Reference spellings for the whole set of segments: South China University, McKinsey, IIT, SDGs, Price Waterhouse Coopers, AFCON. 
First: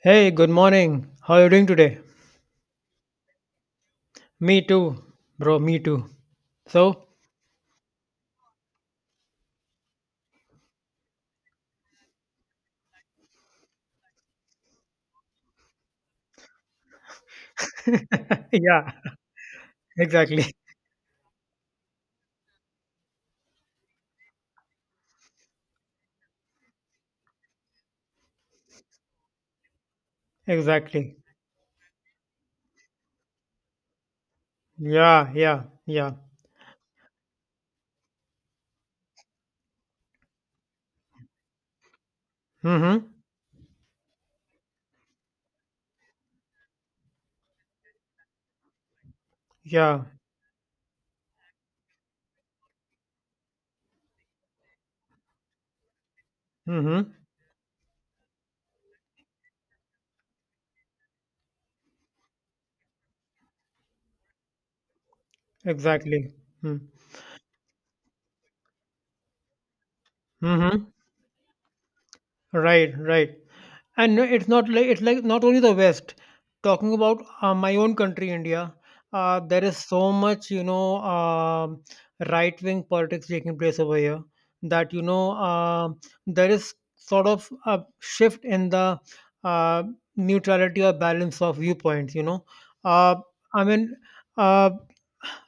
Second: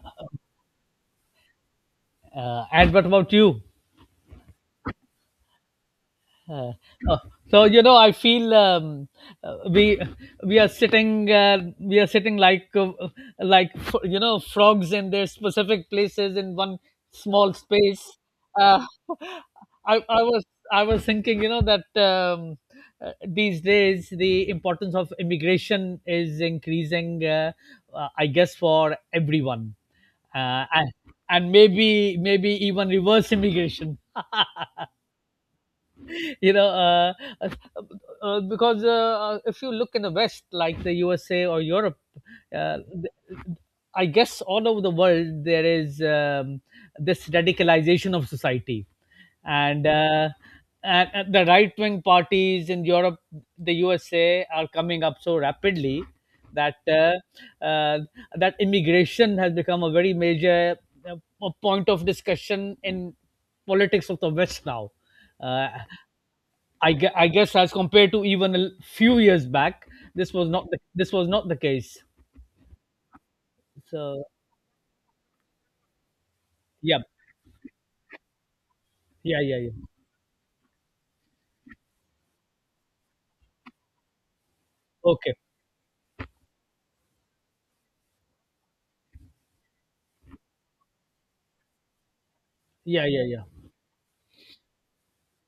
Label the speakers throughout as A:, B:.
A: Hey, good morning. How are you doing today?
B: And what about you?
A: Me too, bro. Me too.
B: Uh,
A: So,
B: oh, I feel uh, we we are sitting like frogs in their specific places in one small space. Uh,
A: yeah,
B: I, I was
A: exactly,
B: I was thinking, that these days the importance of immigration is increasing. I guess for everyone, uh, and,
A: exactly.
B: and maybe even reverse immigration.
A: Yeah, yeah, yeah.
B: you know, uh, uh, because if you look in the West, like the USA or Europe, uh,
A: Mm-hmm.
B: th- I guess all over the world there is this radicalization of society, and
A: Yeah.
B: uh, and the right wing parties in Europe, the USA are coming up so rapidly that
A: Mm-hmm.
B: uh, uh, that immigration has become a very major point of discussion in politics of the West now. Uh,
A: Exactly. Mm-hmm.
B: I guess as compared to even few years back, this was not the,
A: Mm-hmm.
B: this was not the case.
A: Right, right. And no,
B: So
A: it's not like it's like not only the west, talking
B: yeah,
A: about my own country India.
B: yeah, yeah,
A: There
B: yeah.
A: is so much right wing politics taking place over here. That you know
B: Okay.
A: There is sort of a shift in the uh, neutrality or balance of viewpoints you know
B: Yeah,
A: uh,
B: yeah,
A: I
B: yeah.
A: mean uh,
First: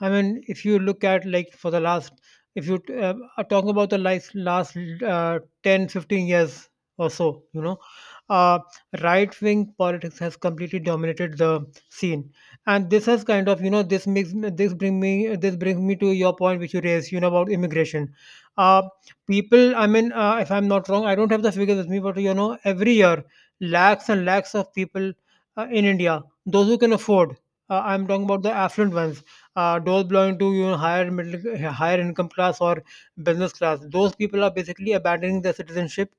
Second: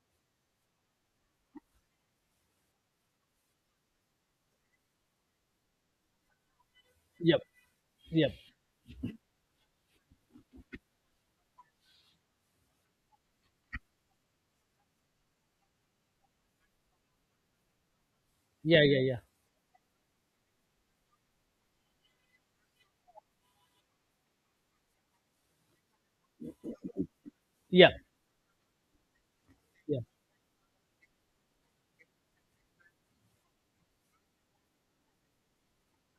A: I mean, if you look at if you are talking about last 10, 15 years or
B: Yep,
A: so,
B: yep.
A: uh, right wing politics has completely dominated the scene. And this has kind of, this brings me to your point which you raised, about immigration. Uh,
B: Yeah, yeah, yeah.
A: People, I mean, if I'm not wrong, I don't have the figures with me, but every year, lakhs and lakhs of people in India, those who can afford,
B: Yeah,
A: I'm talking about the affluent ones,
B: yeah.
A: those belonging to, higher income class or business class, those people are basically abandoning their citizenship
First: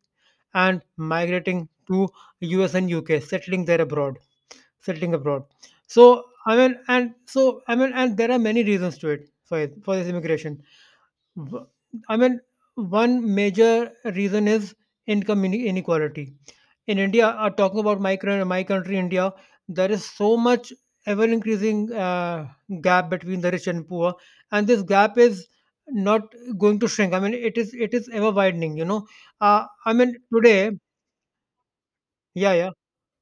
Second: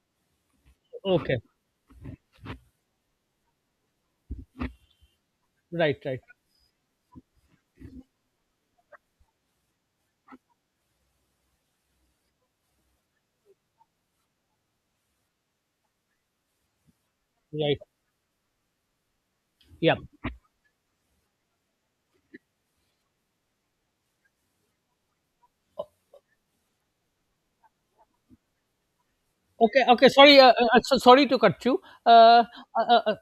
A: and
B: Okay.
A: migrating to US and UK, settling abroad.
B: Right, right,
A: So I mean, and there are many reasons to it for for this immigration. W- I mean, one major reason is income inequality. In India, talking
B: right.
A: about my country, India, there
B: Yeah.
A: is so much ever increasing gap between the rich and poor, and this gap is not going to shrink. I mean, it is ever widening.
B: Okay,
A: I
B: okay.
A: mean
B: Sorry,
A: today,
B: sorry to cut you.
A: yeah, yeah,
B: Uh, uh, uh,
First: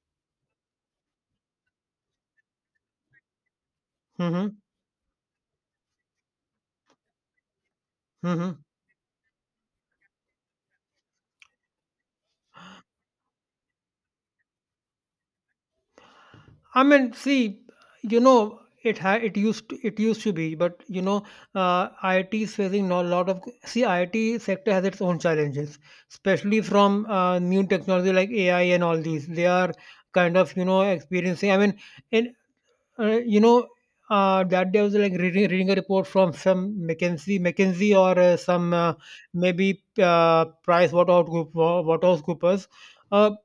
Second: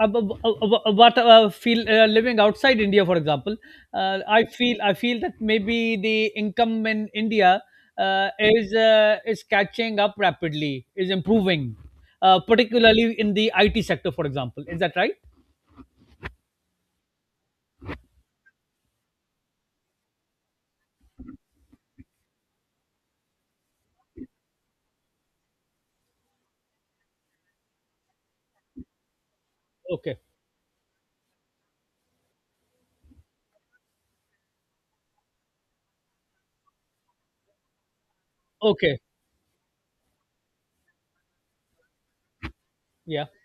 B: what feel Living outside India, for example, I
A: mm-hmm,
B: feel I feel that maybe the income in India
A: mm-hmm.
B: is catching up rapidly, is improving, particularly in the IT sector, for example. Is that right?
A: I mean, see, it used to be, but IIT is facing a lot of see, IIT sector has its own challenges, especially from new technology like AI and all these. They are
B: Okay,
A: kind of experiencing. I mean, in, you know. That day I was like reading a report from some McKinsey, or some
B: okay,
A: maybe Price Waterhouse Group, Waterhouse Coopers.
B: yeah.
A: uh,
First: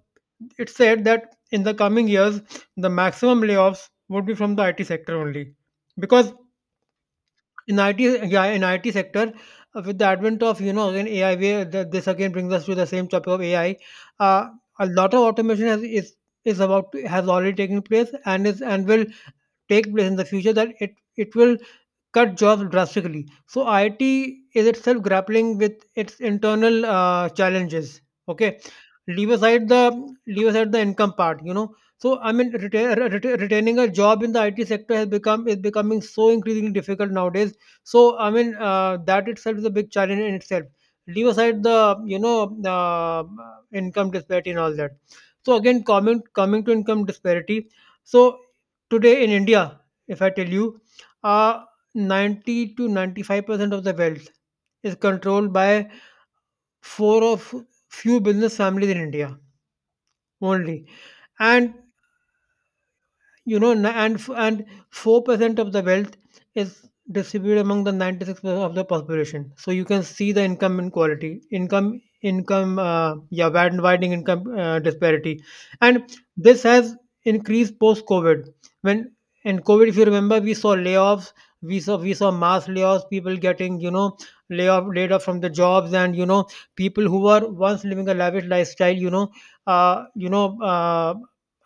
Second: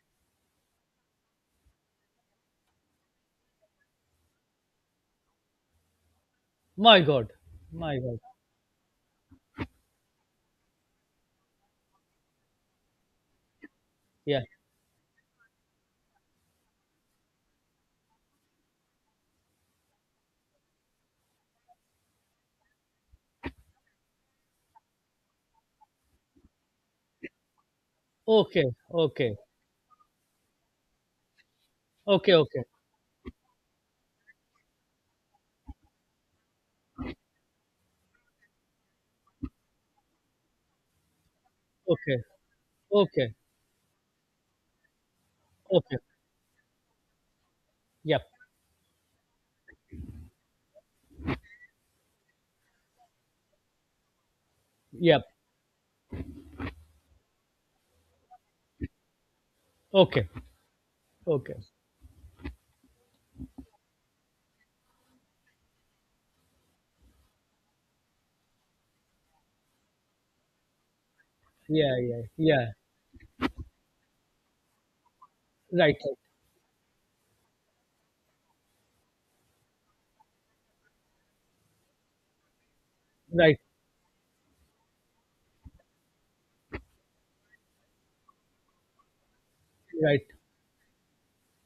A: it said that in the coming years, the maximum layoffs would be from the IT sector only, because
B: My God,
A: in
B: my
A: IT,
B: God,
A: yeah, in IT sector, with the advent of again AI, where this again brings us to the same topic of AI.
B: yeah.
A: Uh, a lot of automation has, is about to, has already taken place, and is and will take place in the future. That it will cut jobs drastically. So IT is itself grappling with its internal challenges. Okay,
B: Okay,
A: leave
B: okay,
A: aside the leave aside the income part. You know, so I
B: okay,
A: mean,
B: okay,
A: retaining a job in the IT sector has become is becoming so increasingly difficult nowadays. So I mean, that itself is a big challenge in itself. Leave aside the
B: okay, okay,
A: income disparity and all that. So again,
B: okay.
A: coming to income disparity.
B: Yep,
A: So today in India, if I tell you, uh, 90 to 95% of the wealth is
B: yep.
A: controlled by four of few business families in India
B: Okay.
A: only.
B: Okay.
A: And you know, na- and f- and 4% of the wealth is distributed among the 96% of the population. So you can see the income inequality,
B: Yeah,
A: income
B: yeah, yeah.
A: income yeah wide- widening income disparity,
B: Right,
A: and this has increased post COVID. When in COVID, if you remember, we saw layoffs, we saw mass layoffs, people
B: right,
A: getting layoff laid off from the jobs, and people who were once living a lavish lifestyle, uh,
B: right,
A: you
B: right.
A: know. Uh,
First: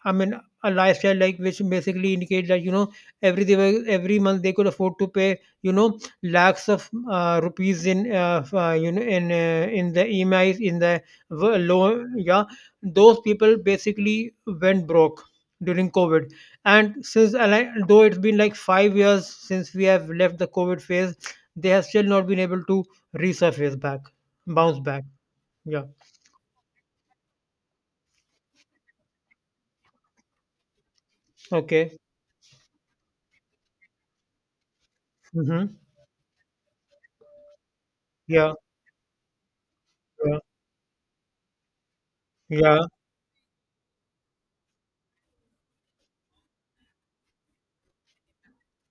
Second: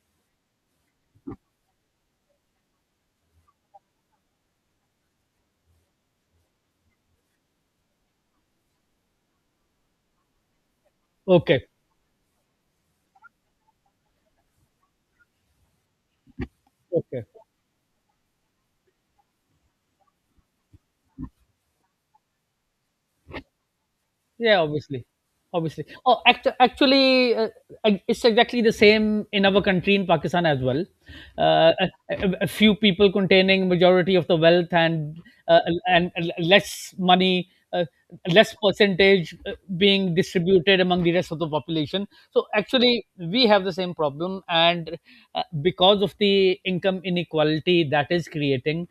A: I mean, a lifestyle which basically indicates that every month they could afford to pay lakhs of rupees in f- you know in the EMIs in the w-
B: Okay,
A: low yeah Those people basically went broke during COVID, and
B: okay.
A: though it's been like 5 years since we have left the COVID phase, they have still not been able to resurface back
B: Yeah,
A: bounce back.
B: obviously,
A: Yeah,
B: obviously. Oh, actually, it's exactly the same in our country in Pakistan as well.
A: okay.
B: A few people containing majority of the wealth uh,
A: Mm-hmm.
B: and less money, uh,
A: Yeah,
B: less percentage being
A: yeah,
B: distributed among the rest of the population. So
A: yeah.
B: actually, we have the same problem, and because of the income inequality that is creating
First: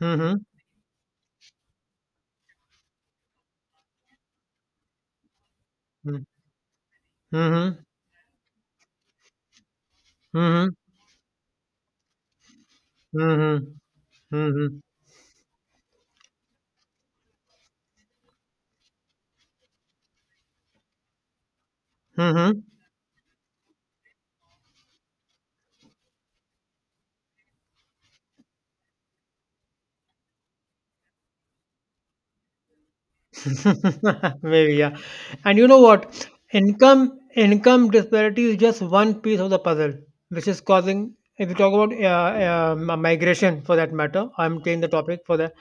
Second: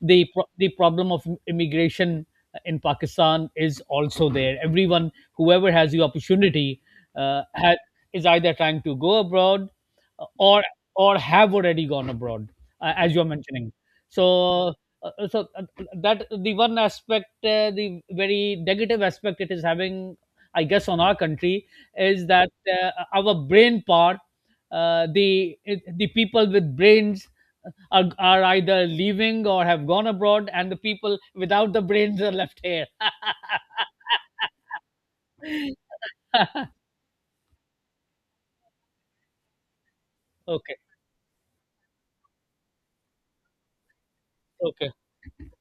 B: the
A: Mm-hmm.
B: pro- the problem of immigration in Pakistan is also there. Everyone, whoever has the
A: Mm-hmm.
B: opportunity, uh, ha-
A: Mhm.
B: is either trying to go abroad uh, or
A: Mhm.
B: or have already gone abroad, as you're mentioning.
A: Mhm.
B: So,
A: Mhm.
B: so, that the one aspect, the very negative aspect it is having, I guess, on our country is that
A: Mhm.
B: our brain part, the people with brains are either leaving or have gone abroad, and the people without the brains are left here.
A: Maybe, yeah. And you know what? Income disparity is just one piece of the puzzle, which is
B: Okay,
A: causing. If you talk about migration, for that matter, I'm taking the
B: okay,
A: topic for that.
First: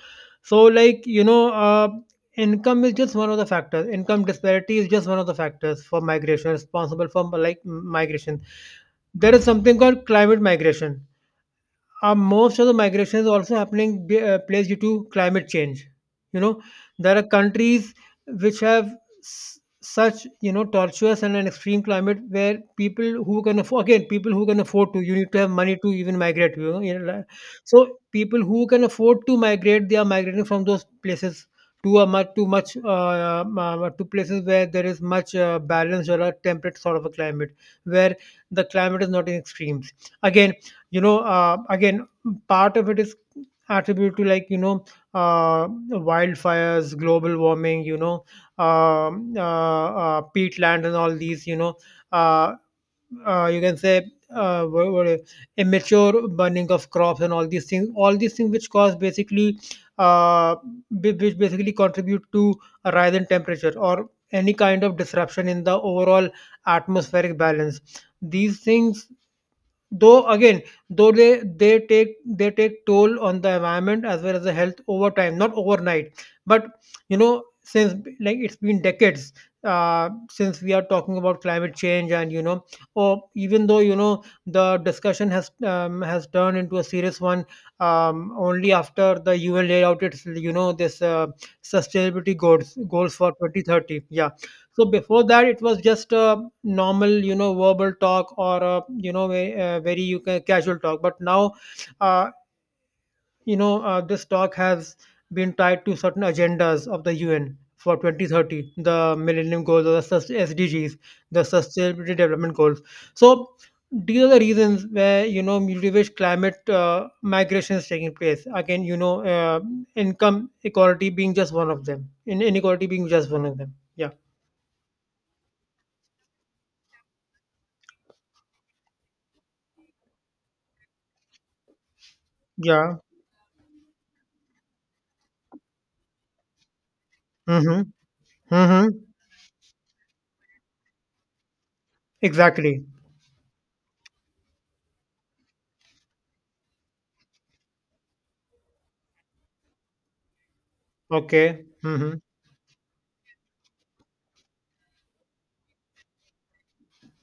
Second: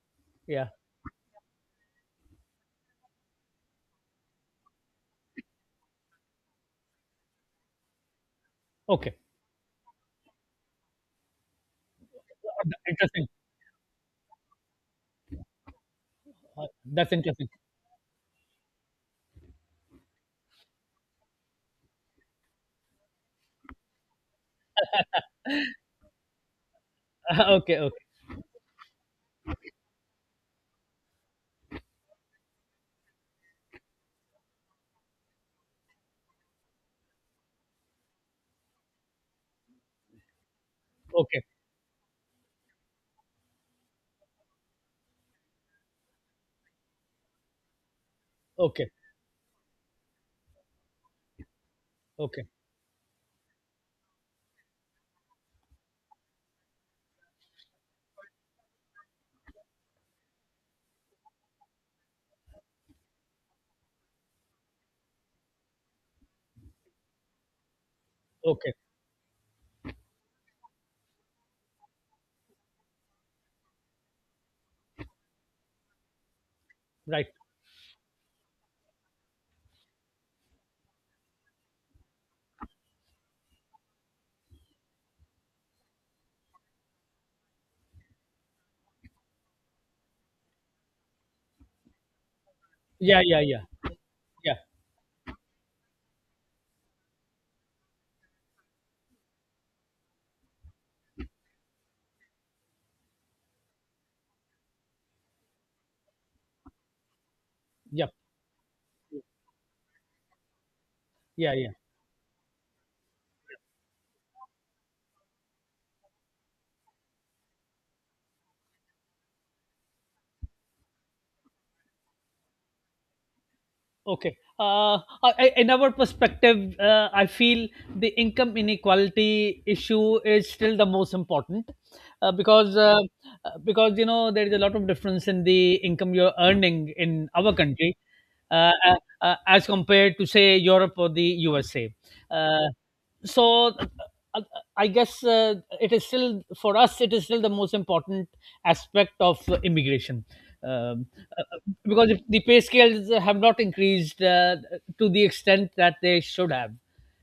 A: So,
B: yeah,
A: like, you know, income is just one of the factors. Income disparity is just one of the factors for migration, responsible for migration.
B: okay.
A: There is something called climate migration. Most of the migration is
B: Interesting.
A: also happening place due to climate change. You know,
B: That's
A: there are
B: interesting.
A: countries which have such, you know, tortuous and an extreme climate where people who can afford, again people who can afford to you need to have money to even migrate. You know, like,
B: Okay,
A: so
B: okay,
A: people who can afford to migrate, they are migrating from those places to a much to much to places where there is much, balance or a temperate sort of a climate where the climate is not in extremes. Again,
B: okay,
A: again, part of it is attributed to, like, you know, uh, wildfires, global warming, you know,
B: okay,
A: peatland and all these, you know,
B: okay,
A: uh, you can say, uh, what, what, immature burning of crops, and all these things which cause basically, uh, which basically contribute to a rise in temperature or any kind of disruption in the overall atmospheric balance, these
B: okay.
A: things. Though again, though they take toll on the environment as well as the health over time, not overnight. But you
B: Right.
A: know, since, like, it's been decades since we are talking about climate change, and you know, or even though, you know, the discussion has, has turned into a serious one, only after the UN laid out its, you know, this sustainability goals
B: Yeah,
A: for
B: yeah, yeah,
A: 2030. Yeah,
B: yeah,
A: so before that, it was just a normal, you know, verbal talk or a, you know, very, you casual talk. But now, uh, this talk has been tied to certain agendas of the UN for
B: yeah,
A: 2030, the Millennium Goals or the SDGs, the
B: yeah, yeah.
A: Sustainability Development Goals. So these are the reasons where, you know, due to which climate migration is taking place. Again, you know, income equality being just one of them, in inequality being just one of them. Yeah,
B: Okay. In our perspective, I feel the income inequality issue is still the most important, uh, because
A: yeah.
B: uh, because there is a lot of difference in the income you're earning in our
A: Hmm.
B: country, uh, uh,
A: Mhm.
B: as compared to say Europe or the USA. Uh,
A: Exactly.
B: so uh, uh, I guess it is still for us. It is still the most important aspect of immigration. Um
A: Okay.
B: because if
A: Mhm.
B: the pay scales have not increased to the extent that they should have,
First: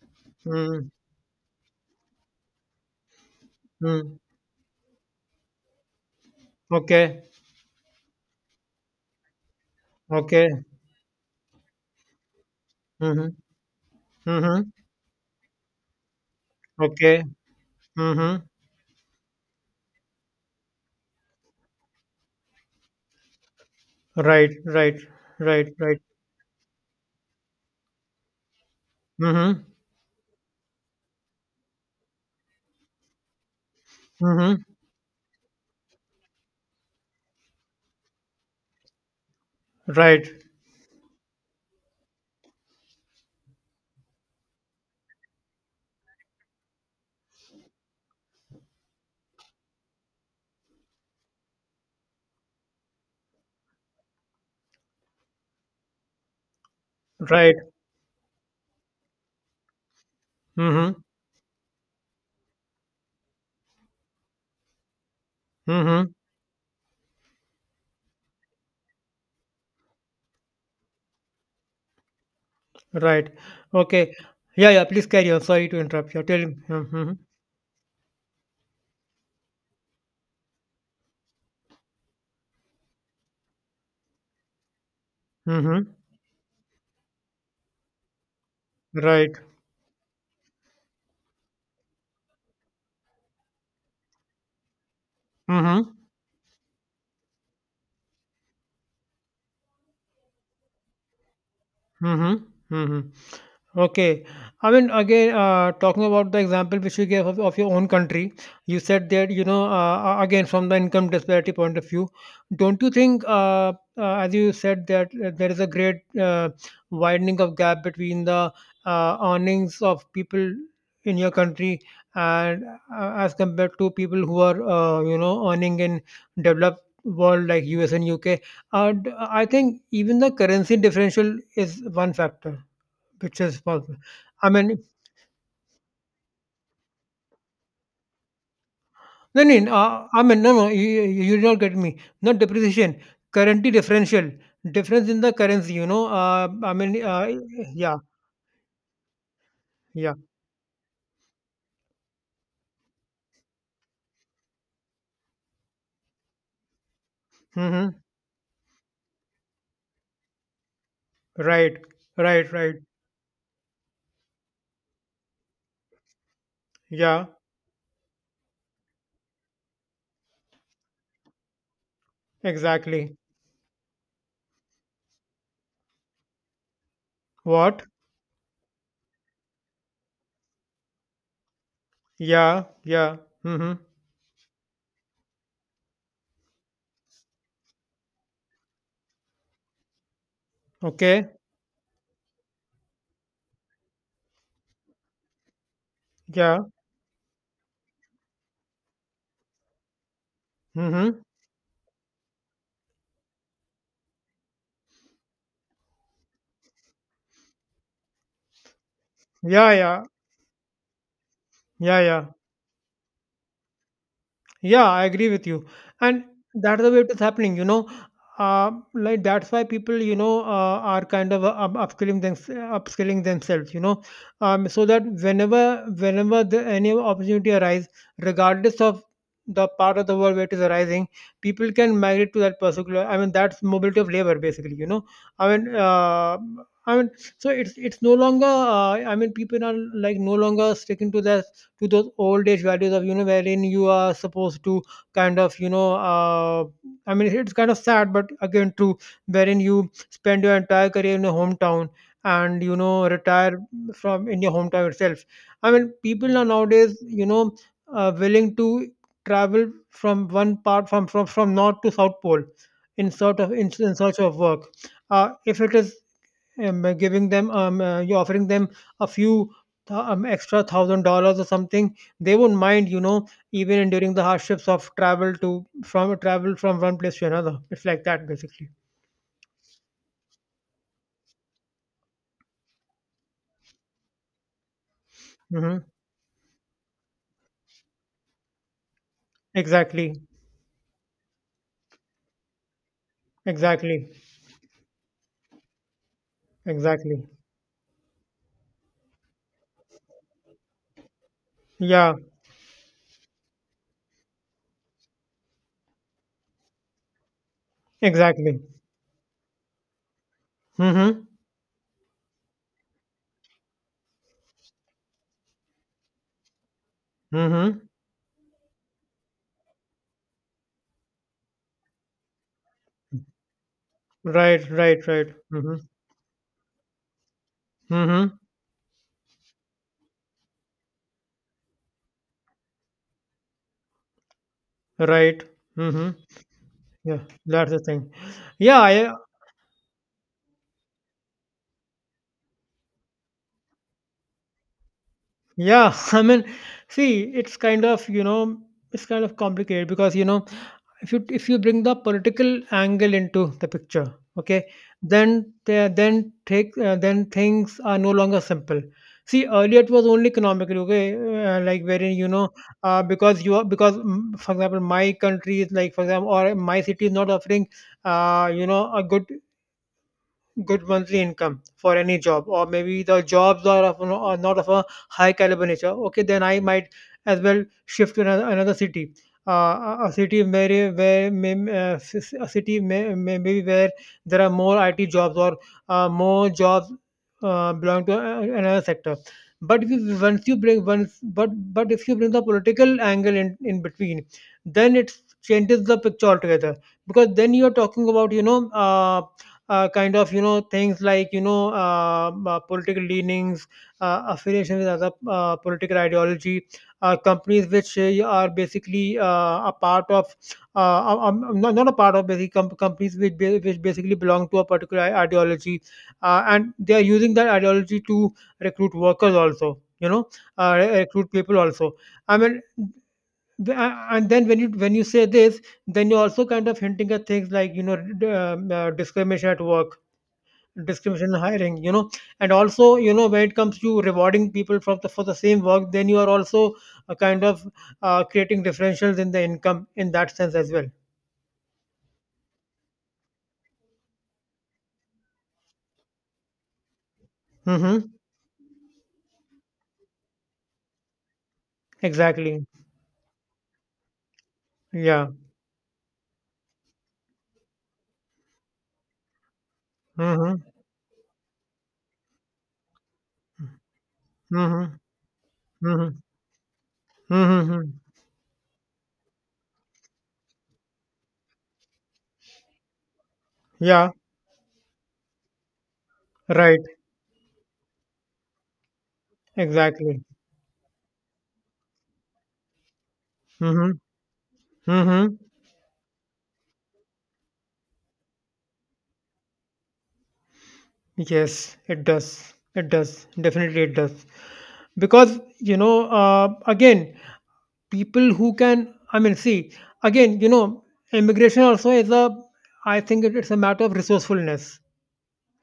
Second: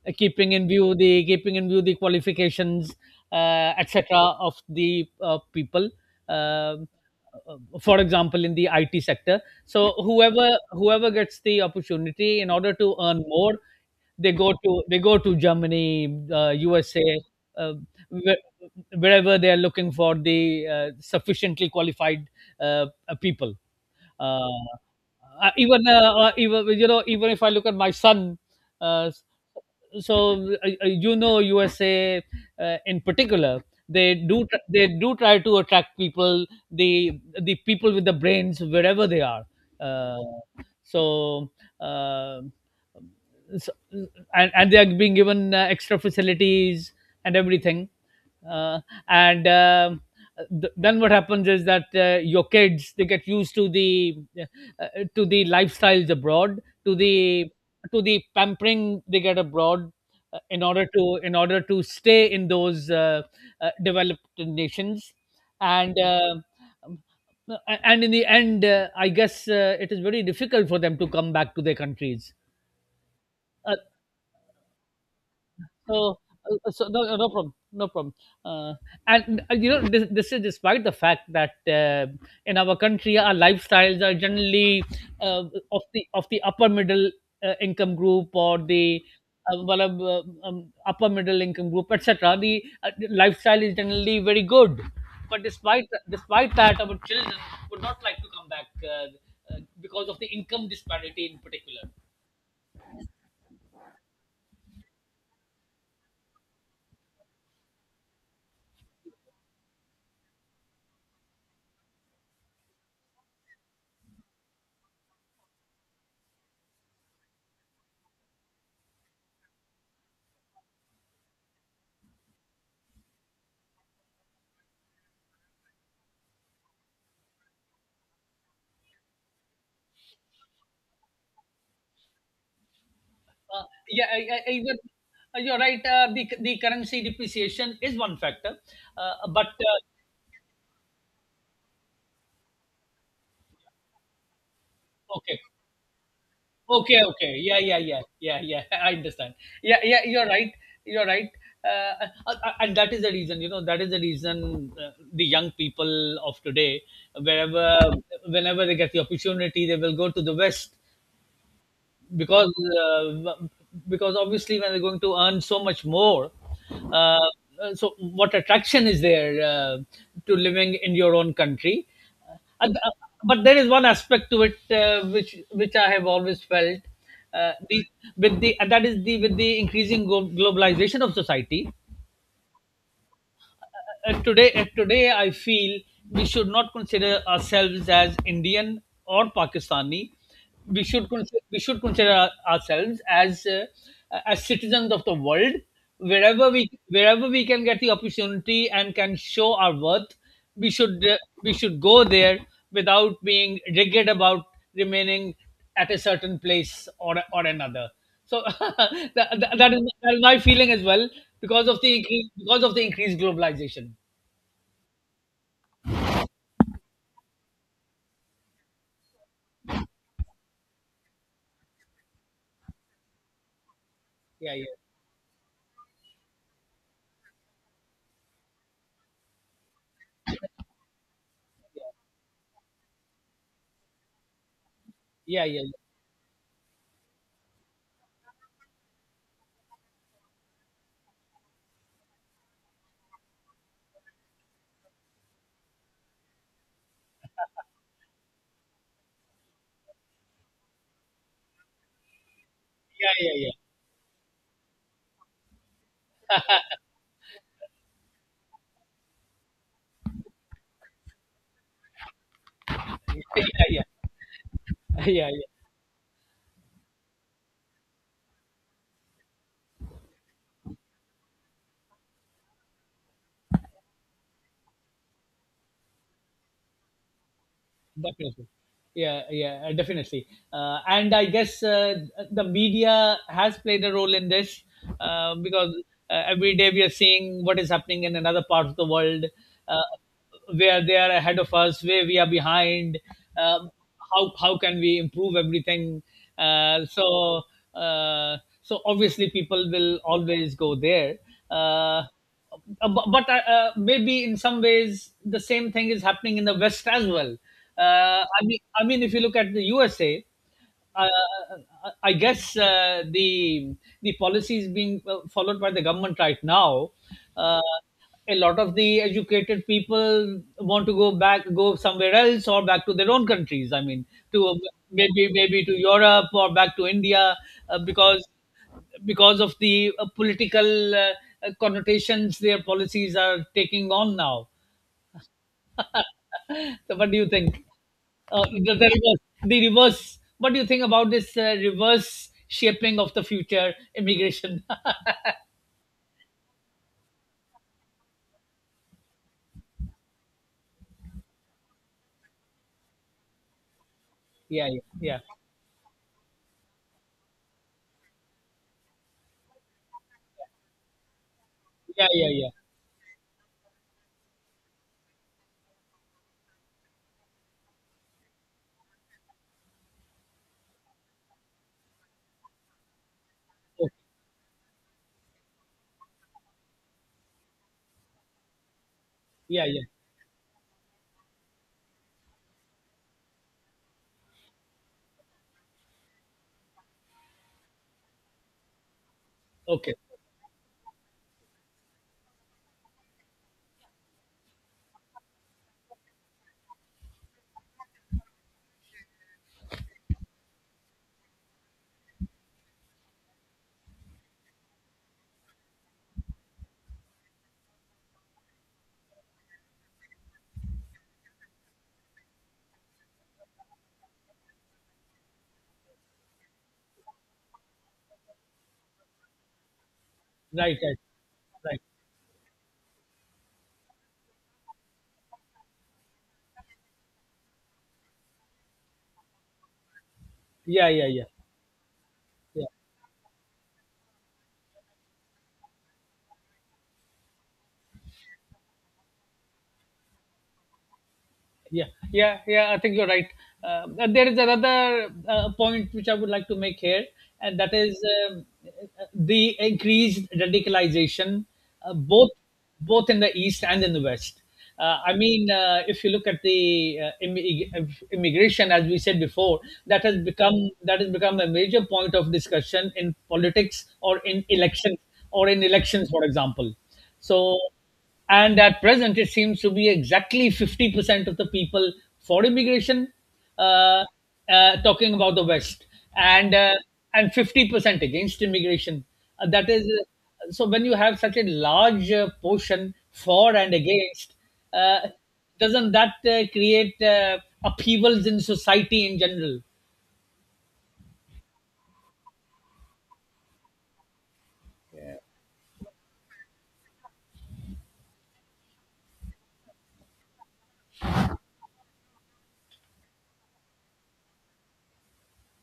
B: keeping in
A: Mhm.
B: view the keeping in view the qualifications,
A: Mhm.
B: etc. of the people. Um,
A: Okay.
B: for example, in the IT sector, so
A: Okay.
B: whoever gets the opportunity in order to earn
A: Mhm.
B: more, they go
A: Mhm.
B: to they go to Germany, USA,
A: Okay.
B: uh,
A: Mhm.
B: wherever they are looking for the sufficiently qualified people. Uh,
A: Right. Right. Right.
B: even
A: Right.
B: even you know even if I look at my son, uh,
A: Mhm.
B: USA in particular. They
A: Mhm.
B: they do try to attract people, the people with the brains wherever they are. Uh,
A: Right.
B: so uh, so, and they are being given extra facilities and everything, uh, and um, then what happens is that your kids they get used uh, to the lifestyles abroad, to the
A: Right.
B: pampering they get abroad, in order
A: Mhm.
B: to in order to stay in those developed nations, and
A: Mhm.
B: uh, um, and in the end, I guess it is very difficult for them to come back to their countries.
A: Right. Okay. Yeah. Yeah. Please carry on. Sorry to interrupt
B: So,
A: you. Tell me.
B: so, no,
A: Mhm.
B: no problem, no problem. Uh, this is despite the fact that in our country, our lifestyles are generally uh, of
A: Mhm.
B: the upper middle income group, or the
A: Right.
B: upper middle income group, etc. The lifestyle is generally very good, but despite
A: Mhm.
B: despite that, our children would not like to come back, because of the income disparity in particular.
A: Mhm. Mhm. Okay. I mean, again, talking about the example which you gave of your own country, you said that, you know, again, from the income disparity point of view, don't you think, as you said, that there is a great widening of gap between the earnings of people in your country and, as compared to people who are, you know, earning in developed world like US and UK? And I think even the currency differential is one factor which is
B: Uh,
A: possible.
B: yeah,
A: I mean,
B: you're right. The currency depreciation is one factor, uh,
A: no,
B: but
A: no, no,
B: uh,
A: I mean, no, no, you don't get me. Not depreciation, currency differential, difference in the
B: okay,
A: currency.
B: okay, okay. Yeah, yeah,
A: Yeah,
B: yeah, yeah, yeah. I understand. Yeah, yeah.
A: yeah.
B: You're right. You're right. And that is the reason, the young people of today, wherever,
A: Hmm.
B: whenever they get the opportunity, they will go to the West,
A: Right, right,
B: because
A: right.
B: uh, because obviously when they're going to earn so much more,
A: Yeah,
B: uh, so what attraction is there to living in your own country. uh,
A: exactly.
B: but there is one aspect to it, which I have always felt.
A: What?
B: The, with the and that is the With the increasing globalization of society
A: Yeah, yeah. Hmm.
B: today, I feel we should not consider ourselves as Indian or Pakistani. We should
A: Okay,
B: consider, we should consider our- ourselves as citizens of the world. Wherever
A: yeah.
B: we wherever we can get the opportunity and can show our worth, we should uh,
A: Hmm.
B: we should go there without being rigid about remaining at a certain place or another. So
A: Yeah, yeah,
B: that is my feeling as well, because of
A: yeah, yeah.
B: because of the increased globalization.
A: Yeah, I agree with you. And that's the way it is happening. Like, that's why people, you know, are kind of upskilling themselves, you know,
B: Yeah, yeah,
A: so that whenever, any opportunity arise, regardless of the part of the world where it is arising, people can migrate to that particular. I mean, that's mobility of labor, basically.
B: yeah,
A: I
B: yeah,
A: mean, uh, I mean, so it's no longer. I mean, people are like no longer sticking to those old age values of, wherein you are supposed to kind of, I mean, it's kind of sad but again true, wherein you spend your entire career in your hometown and,
B: yeah, yeah, yeah,
A: retire from in your hometown itself. I mean, people are nowadays, willing to travel from one part from north to south pole, in
B: yeah,
A: sort
B: yeah,
A: of, in,
B: yeah,
A: in search of work,
B: yeah. Yeah.
A: if it is, giving them you're offering them a few extra $1,000 or something. They won't mind, even during the hardships of travel from one place to another, it's like that,
B: Definitely.
A: basically.
B: Yeah, yeah, definitely. And I guess the media has played a role in this, because
A: Hmm.
B: every day we are seeing what is happening in another part of the world, uh,
A: Exactly.
B: where they are ahead of us, where we are behind. um,
A: Exactly.
B: how how can we improve everything? uh,
A: Exactly.
B: so uh, so obviously people will always go there. uh,
A: Yeah,
B: but maybe in some ways the same thing is happening in the West as well. I mean,
A: exactly.
B: I mean, if you look at the USA, uh,
A: Mm-hmm.
B: uh, I guess the policies being followed by the government right now, uh,
A: Mm-hmm.
B: a lot of the educated people want to go back, go somewhere else, or back to their own countries. I mean, to
A: Right, right, right.
B: maybe to
A: Mm-hmm.
B: Europe or back to India, uh, because
A: Mm-hmm.
B: because of the political connotations their policies are taking on now.
A: Right. Mm-hmm.
B: So what do
A: Yeah,
B: you think?
A: that's the thing.
B: Uh, the,
A: yeah
B: the
A: i
B: reverse, the reverse. What do you think about this reverse shaping of the future immigration?
A: Yeah, I mean, see, it's kind of, it's kind of complicated because, if you bring the political angle into the picture, okay,
B: Yeah, yeah, yeah,
A: then the- then take then things are no longer simple. See, earlier it was only economically, okay, like,
B: yeah,
A: wherein,
B: yeah, yeah.
A: because you are, because, for example, my country is like, for example, or my city is not offering, a good monthly income for any job, or maybe the jobs are,
B: Okay.
A: of, are not of a high caliber nature. Okay, then I might as well shift to another, city,
B: Yeah, yeah.
A: a city may, where may, s- a city, maybe, where there are more IT jobs, or more jobs belong to another sector. But if
B: Okay.
A: you, once you bring once but if you bring the political angle in between, then it changes the picture altogether, because then you are talking about, kind of, things like, political leanings, affiliation with other political ideology, companies which are basically a part of, not, not a part of, basically, companies which, which basically belong to a particular ideology, and they are using that ideology to recruit workers also,
B: Right, right,
A: recruit people
B: right.
A: also. I mean, and then when you, when you say this, then you're also kind of hinting at things like, discrimination at work,
B: Yeah, yeah, yeah,
A: discrimination in hiring, and
B: yeah.
A: also, when it comes to rewarding people for the same work, then you are also a kind of, creating differentials in the income in that sense as well.
B: Yeah, yeah, yeah, I think you're right. But there is another point which I would like to make here, and that is,
A: Mm-hmm.
B: um, the increased radicalization, uh, both
A: Exactly.
B: both in the East and in the West. I
A: Yeah.
B: mean, if you look at the immigration, as we said before, that has
A: Mm-hmm.
B: become that has become a major point of discussion in politics or in
A: Mm-hmm.
B: elections
A: Mm-hmm.
B: for example. So,
A: Mm-hmm.
B: and at present, it seems to be exactly 50% of the people for immigration, uh,
A: Yeah.
B: talking about the West, and
A: Right.
B: 50% against immigration. That is
A: Exactly.
B: So when you have such a large portion for and
A: Mm-hmm.
B: against, uh,
A: Mm-hmm.
B: doesn't that create upheavals in society in general?
A: Yes, it does. It does, definitely. It does, because, again, people who can, I mean, see, again, immigration also is a, I think it's a matter of resourcefulness.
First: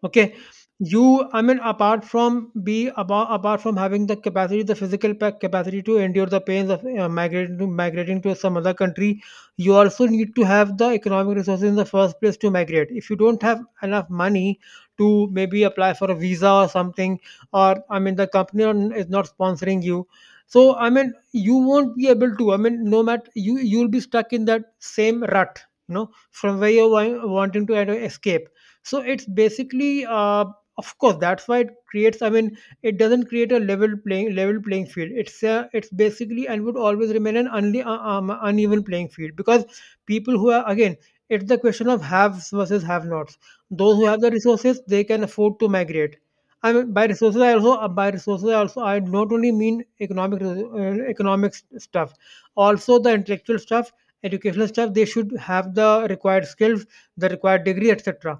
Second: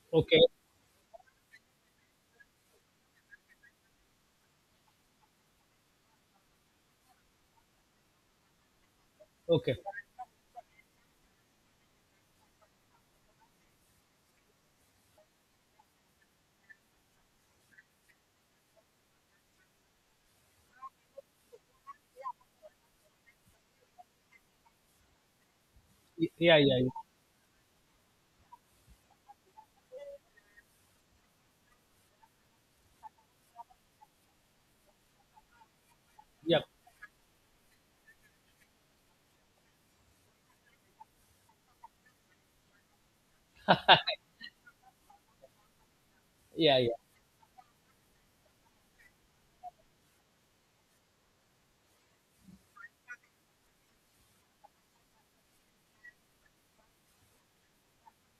A: Okay,
B: Okay,
A: you. I mean, apart from having the capacity, the physical capacity to endure the pains of migrating to some other country,
B: okay,
A: you also need to have the economic resources in the first place to migrate. If you don't have enough money to maybe apply for a visa or something, or I mean, the company is not sponsoring you. So I mean, you won't be able to. I mean, no matter, you, you'll be stuck in that same rut, you know,
B: yeah,
A: from where
B: yeah,
A: you're
B: yeah,
A: wanting to escape. So it's basically, of course, that's why it creates, I mean, it doesn't create a level playing field. It's basically,
B: yeah,
A: and would always remain, an uneven playing field, because people who are, again, it's the question of haves versus have nots those who have the resources, they can afford to migrate. I
B: yeah,
A: mean,
B: yeah,
A: by resources, I also, I not only mean economic economic stuff, also the intellectual stuff, educational stuff. They should have the required skills, the required degree, etc,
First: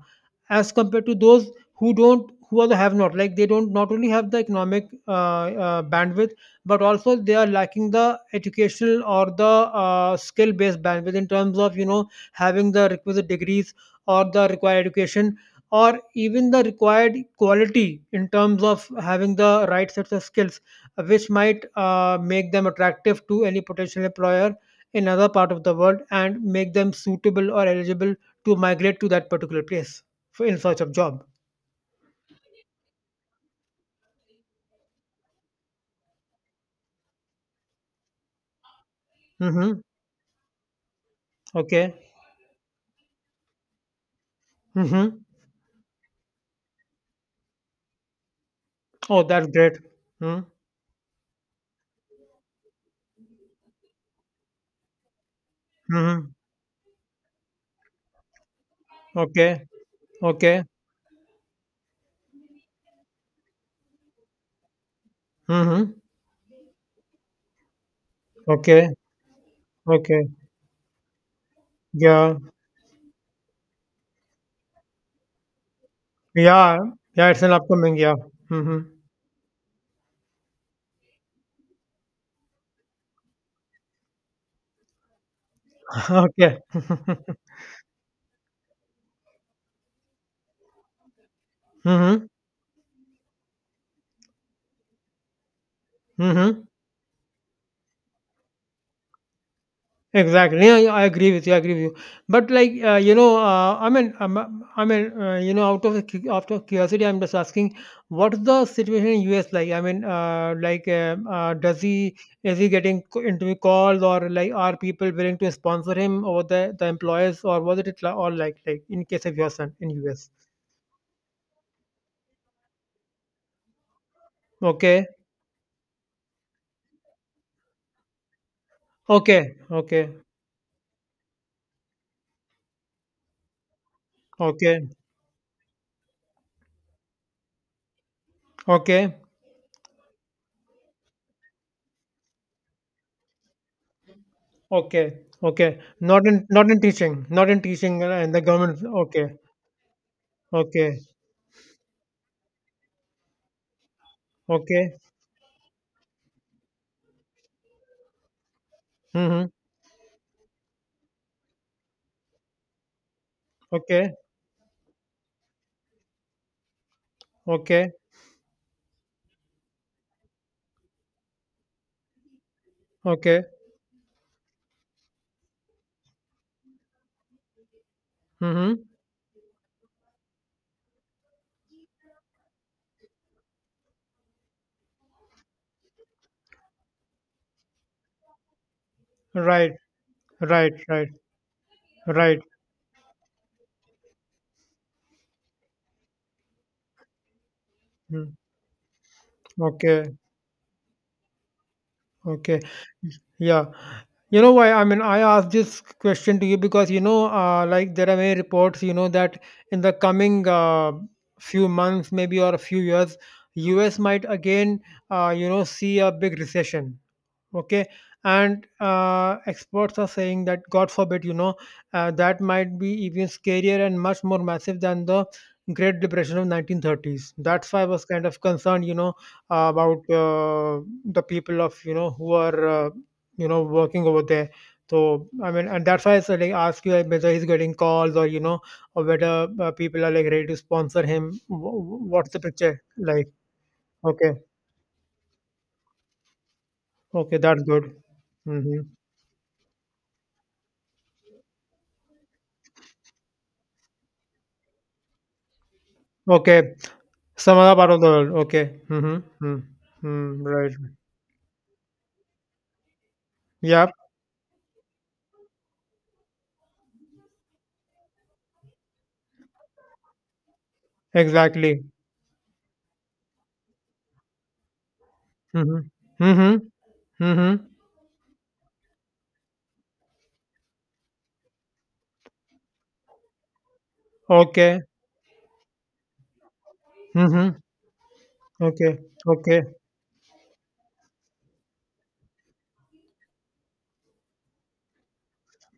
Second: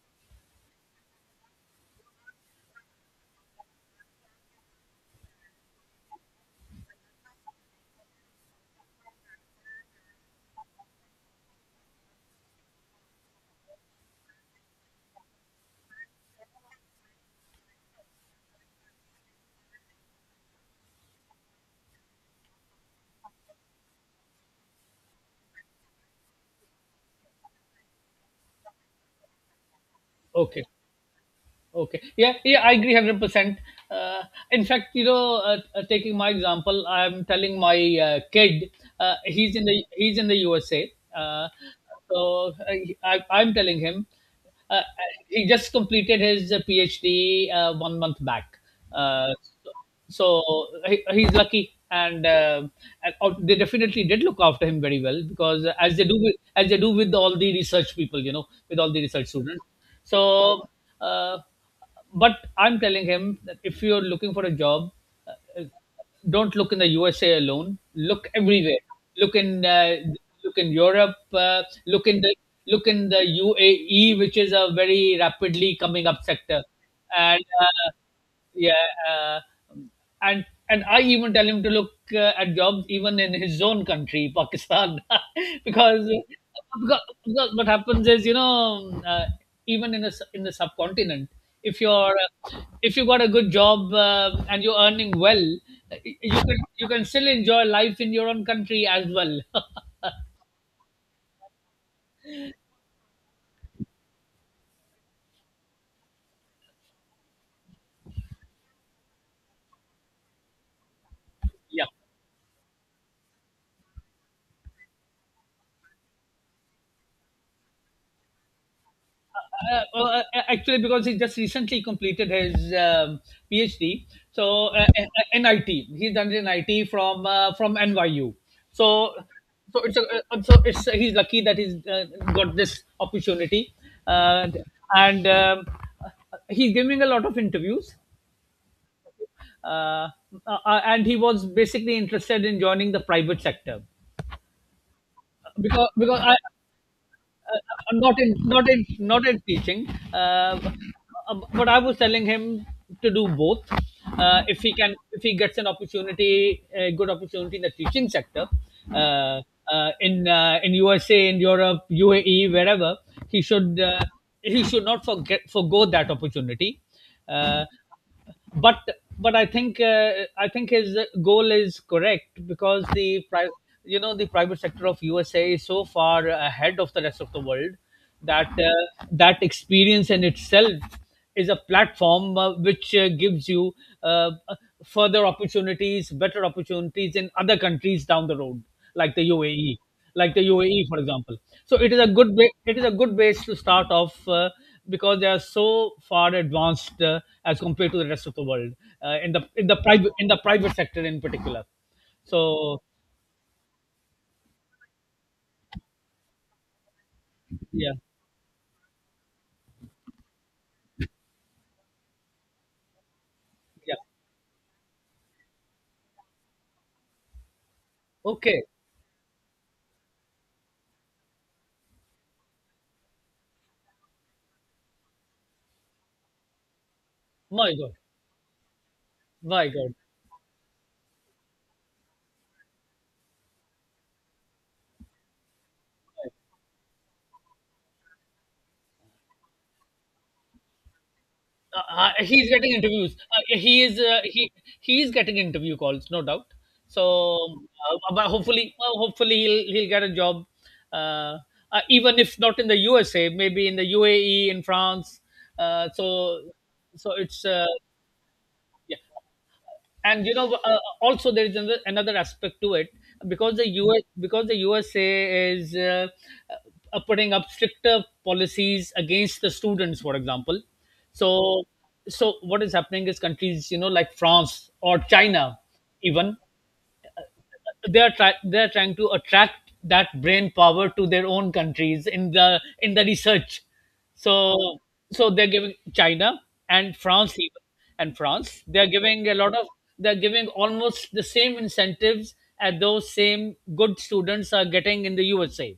A: as compared to those who don't, who also have not, like, they don't, not only have the economic bandwidth, but also they are lacking the educational, or the skill based bandwidth in terms of, having the requisite degrees, or the required education, or even the required quality in terms of having the right sets of skills, which might make them attractive to any potential employer in another part of the world, and make them suitable or eligible to migrate to that particular place, F in
B: okay.
A: search of job.
B: Okay. Yeah, yeah, I agree 100%. Uh, in fact, taking my example, I'm telling my kid. He's in
A: Mhm.
B: the he's in the USA.
A: Okay.
B: So I'm telling him, uh,
A: Mhm.
B: he just completed his PhD one month back.
A: Oh,
B: Uh,
A: that's great.
B: so,
A: Mm.
B: so he's lucky. And they definitely did look after him very well because
A: Mhm.
B: as they do with all the research people, with all the research
A: Okay.
B: students.
A: Okay.
B: So, uh, but I'm telling him that if you're looking for a job, uh,
A: Mhm.
B: don't look in the USA alone, look everywhere.
A: Okay.
B: Look in
A: Okay.
B: look in Europe, look in the
A: Yeah.
B: look in the UAE, which is a very rapidly coming up sector.
A: Yeah. Yeah, it's
B: And
A: an upcoming, yeah.
B: yeah,
A: Mhm.
B: uh, and and I even tell him to look at jobs even in his own country, Pakistan, because,
A: Okay.
B: because what happens is, even in in the subcontinent, if you're
A: Mhm.
B: if you got a good job and you're earning well,
A: Mhm.
B: you can still enjoy life in your own country as well.
A: Exactly. Yeah, yeah, I agree with you. I agree with you. But like, I mean, out of the out of curiosity, I'm just asking, what's the situation in US like? I mean, like, does
B: Yeah.
A: he is he getting into calls? Or like, are people willing to sponsor him, or the employers? Or was all, like, in case of your son in US?
B: Actually, because he just recently completed his PhD, so uh,
A: Okay,
B: IT. He's done it in IT from NYU. So,
A: okay,
B: so it's a,
A: okay,
B: so it's he's lucky that he's got this opportunity. Uh,
A: okay,
B: and He's giving a lot of interviews.
A: okay,
B: Uh, and he was basically interested in joining the private sector,
A: okay, okay.
B: because
A: Not
B: I,
A: in, not in teaching, not in teaching,
B: not in,
A: and the government.
B: not
A: Okay,
B: in teaching. Uh,
A: okay.
B: But I was telling him to do both,
A: Okay.
B: if he gets an opportunity, a good opportunity, in the teaching sector, uh,
A: Mm-hmm.
B: in USA, in Europe, UAE, wherever, he should,
A: Okay.
B: he should not forget forgo that opportunity. uh,
A: Okay.
B: but but I think, I think his goal is correct because
A: Okay.
B: the private sector of USA is so far ahead of the rest of the world that,
A: Mm-hmm.
B: that experience in itself is a platform which gives you uh, further opportunities, better opportunities in other countries down the road, like the
A: Right.
B: UAE, like the
A: Right.
B: UAE, for
A: Right.
B: example. So it is a
A: Right.
B: it is a good base to start off, because they are so far advanced, as compared to the rest of
A: Mm.
B: the world, in the
A: Okay.
B: private sector in particular.
A: Okay.
B: So
A: Yeah. You know why? I mean, I asked this question to you because,
B: yeah,
A: like, there are many reports, that in the coming few months, maybe, or a few years,
B: yeah,
A: U.S. might again, see a big recession. Okay.
B: okay,
A: And experts are saying that, god forbid, that might be even scarier and much more massive than the Great Depression of 1930s. That's
B: my
A: why I
B: God,
A: was kind of concerned,
B: my God.
A: about the people of, who are, working over there. So I mean, and that's why I said, like, ask you, like, whether he's getting calls or, or whether people are, like, ready to sponsor him. What's the
B: He's getting
A: picture
B: interviews.
A: like?
B: Yeah,
A: Okay.
B: he is getting interview calls, no doubt.
A: Okay,
B: So,
A: that's good.
B: but hopefully,
A: Hmm.
B: well, hopefully he'll get a job. Uh, Even if not in the USA, maybe in the UAE, in France. So,
A: Okay.
B: so it's
A: Some other part of the world. Okay.
B: Yeah.
A: Mm-hmm. Mm.
B: And
A: Mm, right.
B: also there is another aspect to it, because the
A: Yep.
B: us because the USA is, putting up stricter policies against the students, for example. So
A: Exactly.
B: what is happening is, countries you know like France or China
A: Mm-hmm.
B: even,
A: Mm-hmm. Mm-hmm.
B: they are they are trying to attract that brain power to their own countries, in the research. So
A: Okay.
B: they're giving, China and France
A: Mm-hmm.
B: even, and france they're
A: Okay.
B: giving a lot
A: Okay.
B: of, they're giving almost the same incentives as those same good students are getting in the USA.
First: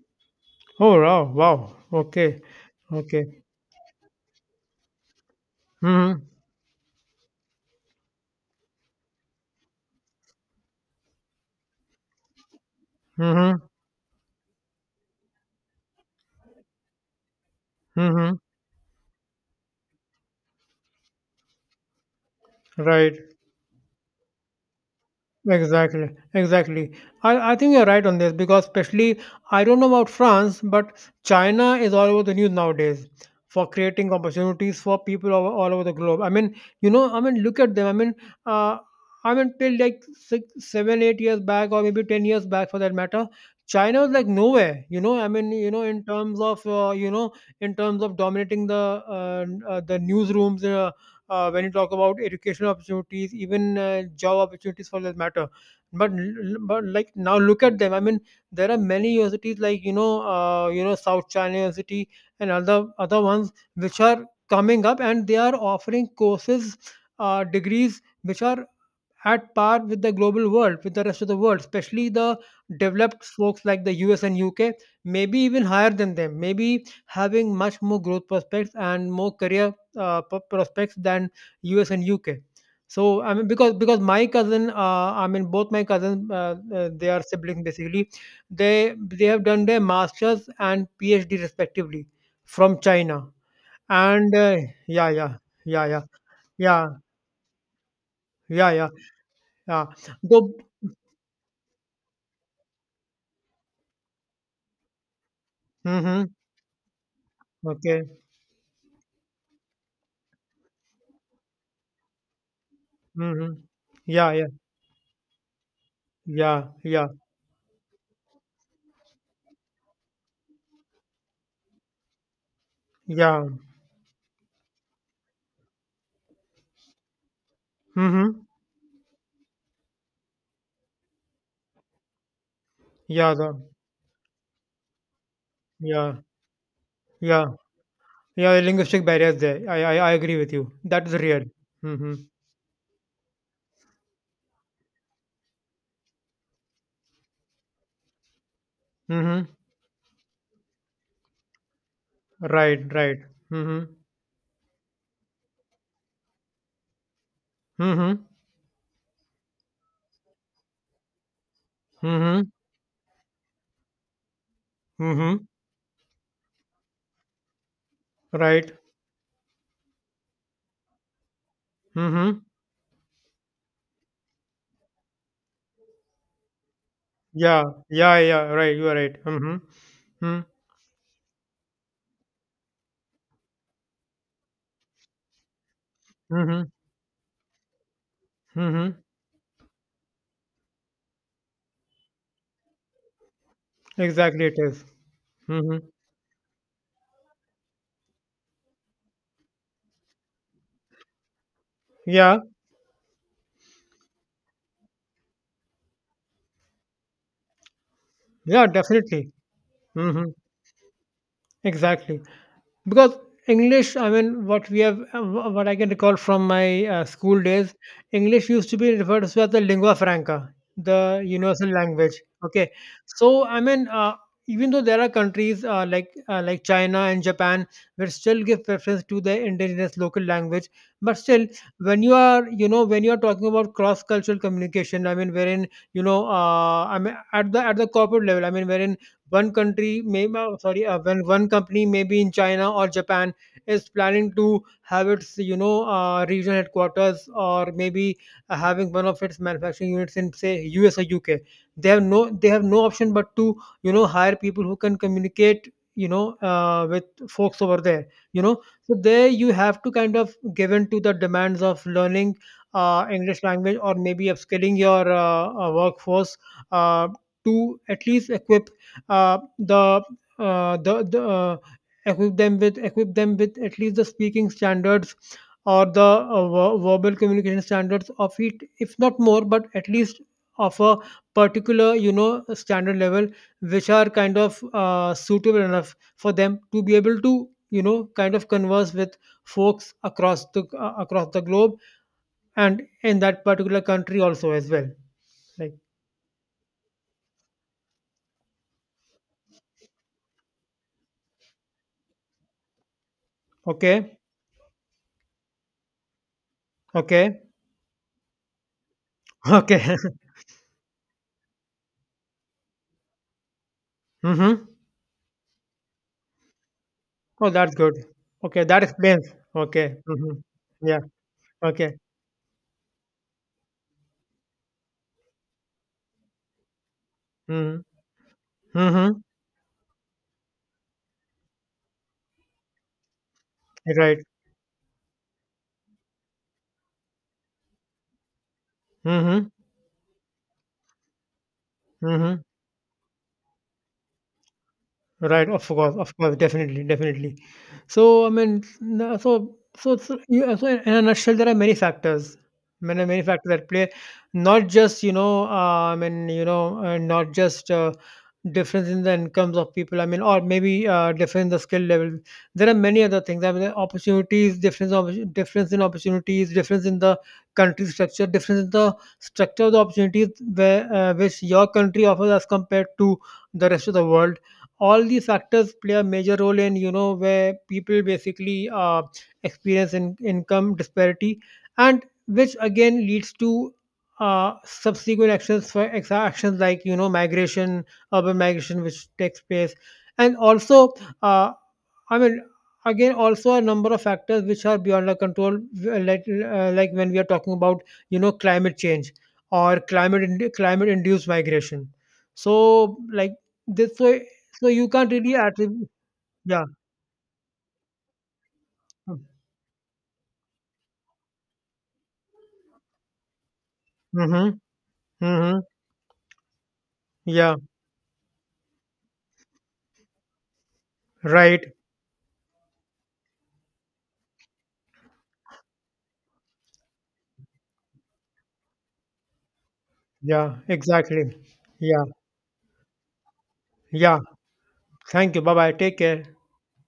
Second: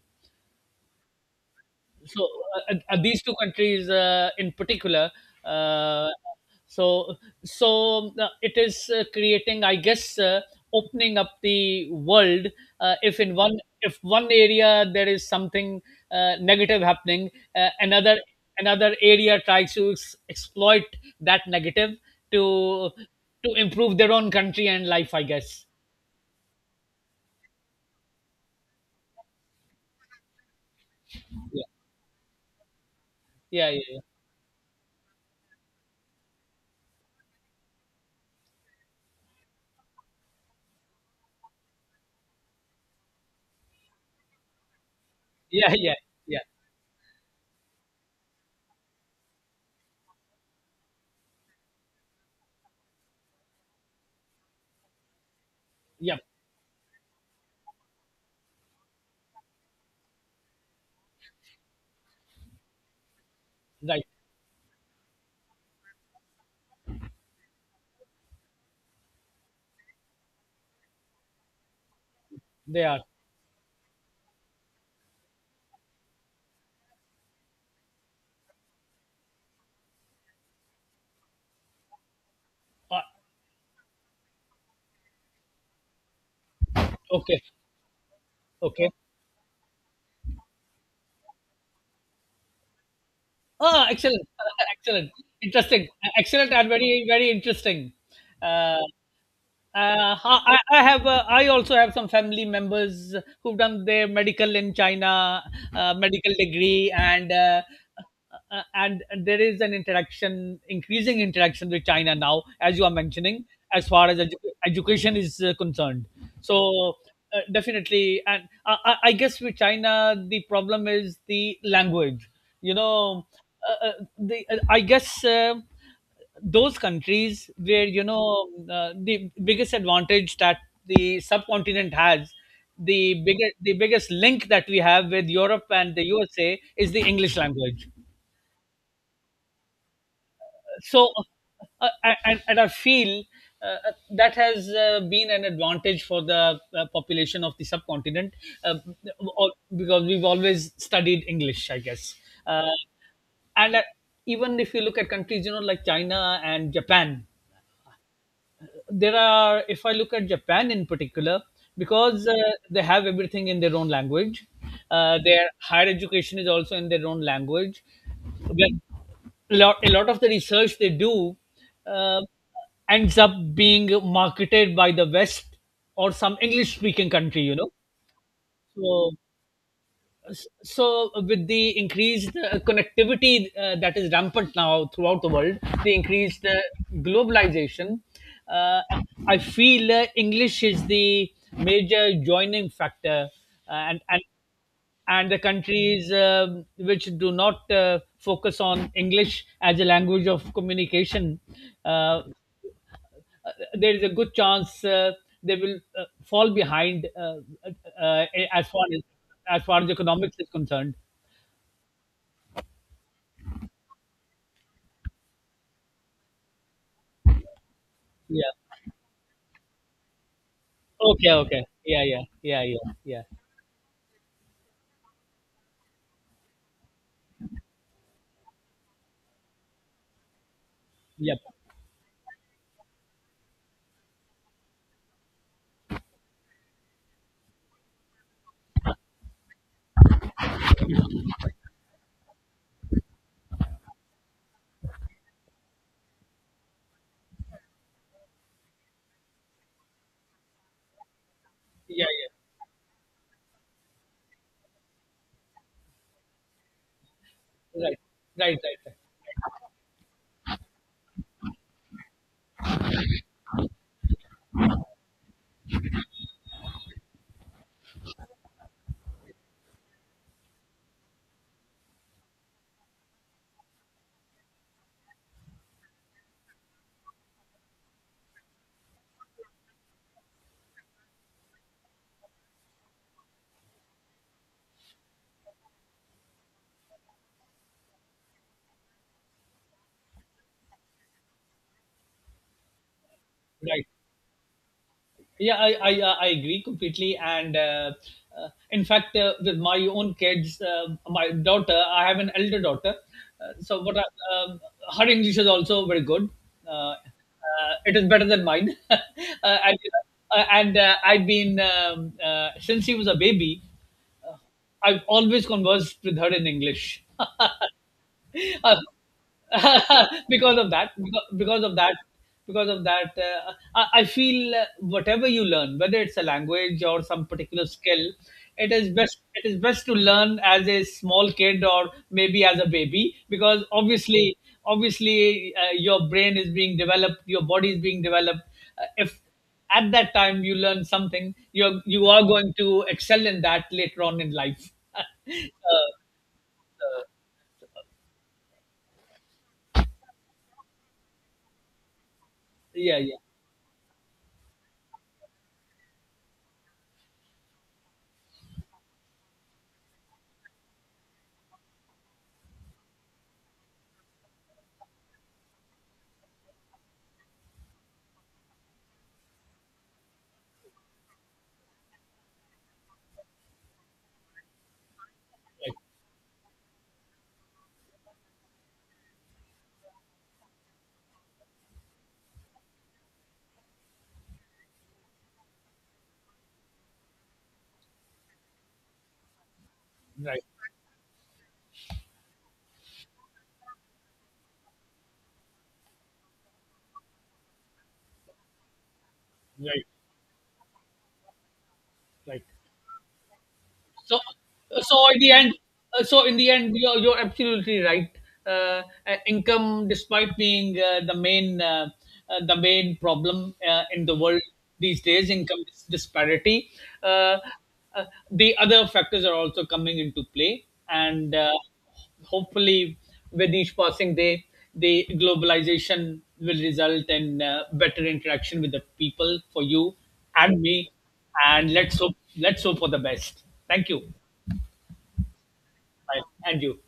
A: Oh wow. Wow.
B: So,
A: Okay.
B: these two
A: Okay.
B: countries in particular, uh,
A: Mm-hmm.
B: so it is creating, I guess, opening up the world. uh, if in one
A: Mm-hmm.
B: if one area there is something negative happening, uh, another
A: Mm-hmm.
B: another area tries to exploit that negative to
A: Right.
B: improve their own country and life, I guess.
A: Exactly, exactly. I think you're right on this, because, especially, I don't know about France, but China is all over the news nowadays for
B: Yeah, yeah, yeah,
A: creating opportunities for people all over the globe. I mean, you know, I mean, look at them. I mean, uh, till like 6, 7, 8 years back, or maybe 10 years back, for that matter, China was like nowhere, I mean,
B: yeah, yeah, yeah,
A: in terms
B: yeah.
A: of, in terms of dominating the newsrooms, when you talk about educational opportunities, even job opportunities, for that matter. But,
B: Yeah.
A: like, now look at them. I mean, there are many universities, like, South China University and other ones which
B: Right.
A: are coming up, and they are offering courses, degrees which are at par with the global world, with the rest of the world, especially the
B: they are
A: developed folks like the US and UK, maybe even higher than them, maybe having much more growth prospects and more career prospects than US and UK.
B: uh,
A: So I mean, because my cousin, I mean, both my cousins, they are
B: okay,
A: siblings, basically.
B: okay.
A: They have done their masters and PhD respectively from China.
B: Oh, excellent,
A: And yeah,
B: excellent,
A: yeah, yeah,
B: interesting,
A: yeah,
B: excellent, and
A: yeah,
B: very, very interesting.
A: yeah,
B: Uh,
A: yeah, yeah.
B: uh,
A: Though
B: I, I have. I also have some family members who've done their medical in China,
A: mm-hmm.
B: medical degree, and uh,
A: Okay.
B: uh, and there is an interaction, increasing interaction with China now, as you are mentioning,
A: Mm-hmm.
B: as far as
A: Yeah, yeah,
B: education is concerned.
A: yeah,
B: So,
A: yeah,
B: definitely, and I guess, with China, the problem is the language. You know,
A: yeah.
B: uh, uh, the I guess, those countries where,
A: Mm-hmm.
B: the biggest advantage that the subcontinent has,
A: Yeah, the,
B: the biggest link that we have with Europe and the
A: yeah,
B: USA, is the English
A: yeah,
B: language.
A: yeah. Linguistic barriers there. I agree with you. That
B: So,
A: is real.
B: uh,
A: Mm-hmm.
B: and I feel uh, that has been an advantage for the population of the subcontinent, uh,
A: Mm-hmm.
B: because we've always studied English, I guess. Uh,
A: Right, right.
B: and
A: Mm-hmm.
B: Even if you look at countries you know, like China and Japan,
A: Mm-hmm.
B: there are, if I look at Japan in particular, because
A: Mm-hmm.
B: they have everything in their own language,
A: Mm-hmm.
B: their higher education is also in their own language.
A: Right.
B: But a lot of the research they do, uh,
A: Mm-hmm.
B: ends up being marketed by the west, or some English speaking country, you
A: Yeah,
B: know.
A: yeah, yeah. Right. You are
B: So,
A: right. Mm-hmm. Mm-hmm.
B: with the increased connectivity that is rampant now throughout the world, the increased
A: Mm-hmm.
B: globalization, uh,
A: Mm-hmm.
B: I feel, English is the major joining factor. uh, and and
A: Exactly. It is.
B: and the
A: Mm-hmm.
B: countries which do not focus on English as a language of communication, uh,
A: Yeah.
B: there is a good chance they will fall behind, uh, uh,
A: Yeah.
B: as far as
A: Definitely.
B: as far as
A: Mm-hmm.
B: economics is concerned.
A: Exactly. Because English, I mean, what we have, what I can recall from my school days,
B: Yeah.
A: English used to be referred to as the lingua franca, the
B: Okay, okay.
A: universal
B: Yeah,
A: language,
B: yeah, yeah,
A: okay.
B: yeah, yeah.
A: So I mean, even though there are countries like, China and Japan, which still give preference to the indigenous local language, but
B: Yep.
A: still, when you are talking about cross cultural communication, I mean, wherein, I mean, at the corporate level, I mean, wherein, one country may, sorry, when one company, maybe in China or Japan, is planning to have its, regional headquarters, or maybe having one of its manufacturing units in, say, US or UK. They have
B: Yeah,
A: no they
B: yeah.
A: have no option but to, hire people who can communicate, with folks over
B: Right,
A: there,
B: right, right,
A: so
B: right.
A: there you have to kind of give in to the demands of learning English language, or maybe upskilling your workforce uh, to at least equip, uh, the the equip them with, at least the speaking standards, or the verbal communication standards of it, if not more, but at least of a particular, standard level, which are kind of, suitable enough for them to be able to, kind of converse with folks across the, across the globe, and in that particular
B: Right.
A: country also as well.
B: Yeah, I,
A: Like.
B: I, I I agree completely. And in fact, with my own kids, my daughter, I have an elder daughter. So, but
A: Okay.
B: um, Her English is also very good.
A: Okay.
B: It is better than mine. And
A: Okay.
B: and I've been, since she was a baby,
A: Mm-hmm.
B: I've always conversed with her in English.
A: Oh, that's good. Okay,
B: Uh,
A: that explains. Okay. Mhm.
B: because of that
A: Yeah.
B: beca- because of that
A: Okay.
B: because of that, I feel, whatever you learn, whether it's a language or some particular
A: Mhm.
B: skill,
A: Mhm.
B: it is best to learn as a small kid, or maybe as a baby, because
A: Right.
B: obviously, your brain is being developed, your body is being developed. If
A: Mhm.
B: at that time you learn something, you are
A: Mhm.
B: going to excel in that later on in life.
A: Right,
B: uh,
A: of course, definitely, definitely. So, I mean, so in a nutshell, there are many factors,
B: yeah,
A: many,
B: yeah,
A: many factors that play, not just, difference in the incomes of people, I mean, or maybe difference in the skill level. There are many other things. I mean, there are opportunities, difference in opportunities, difference in the country structure, difference in the structure of the opportunities which your country offers as compared to the rest of the world. All these factors play a major role in, where people basically, experience in income disparity, and which again leads to subsequent actions, for actions like, migration, urban migration, which takes place. And also, uh, I mean, again, also a number of factors which are beyond our control, like, when we are talking about, climate change, or climate induced migration.
B: right.
A: So, like this, so
B: So,
A: so you
B: so
A: can't
B: in the
A: really
B: end
A: attribute.
B: so in the
A: Yeah.
B: end, you're absolutely right. uh, Income, despite being the main, the main problem in the world
A: Mm-hmm.
B: these days,
A: Mm-hmm.
B: income disparity, uh,
A: Yeah.
B: uh, the other factors are also coming into play. And
A: Right.
B: Hopefully, with each passing day, the globalization will result in better interaction with the people, for you
A: Yeah.
B: and me.
A: Exactly.
B: and let's
A: Yeah.
B: hope let's hope for the best. Thank you.
A: Yeah. Thank you. Bye bye. Take
B: Bye.
A: care.
B: And you.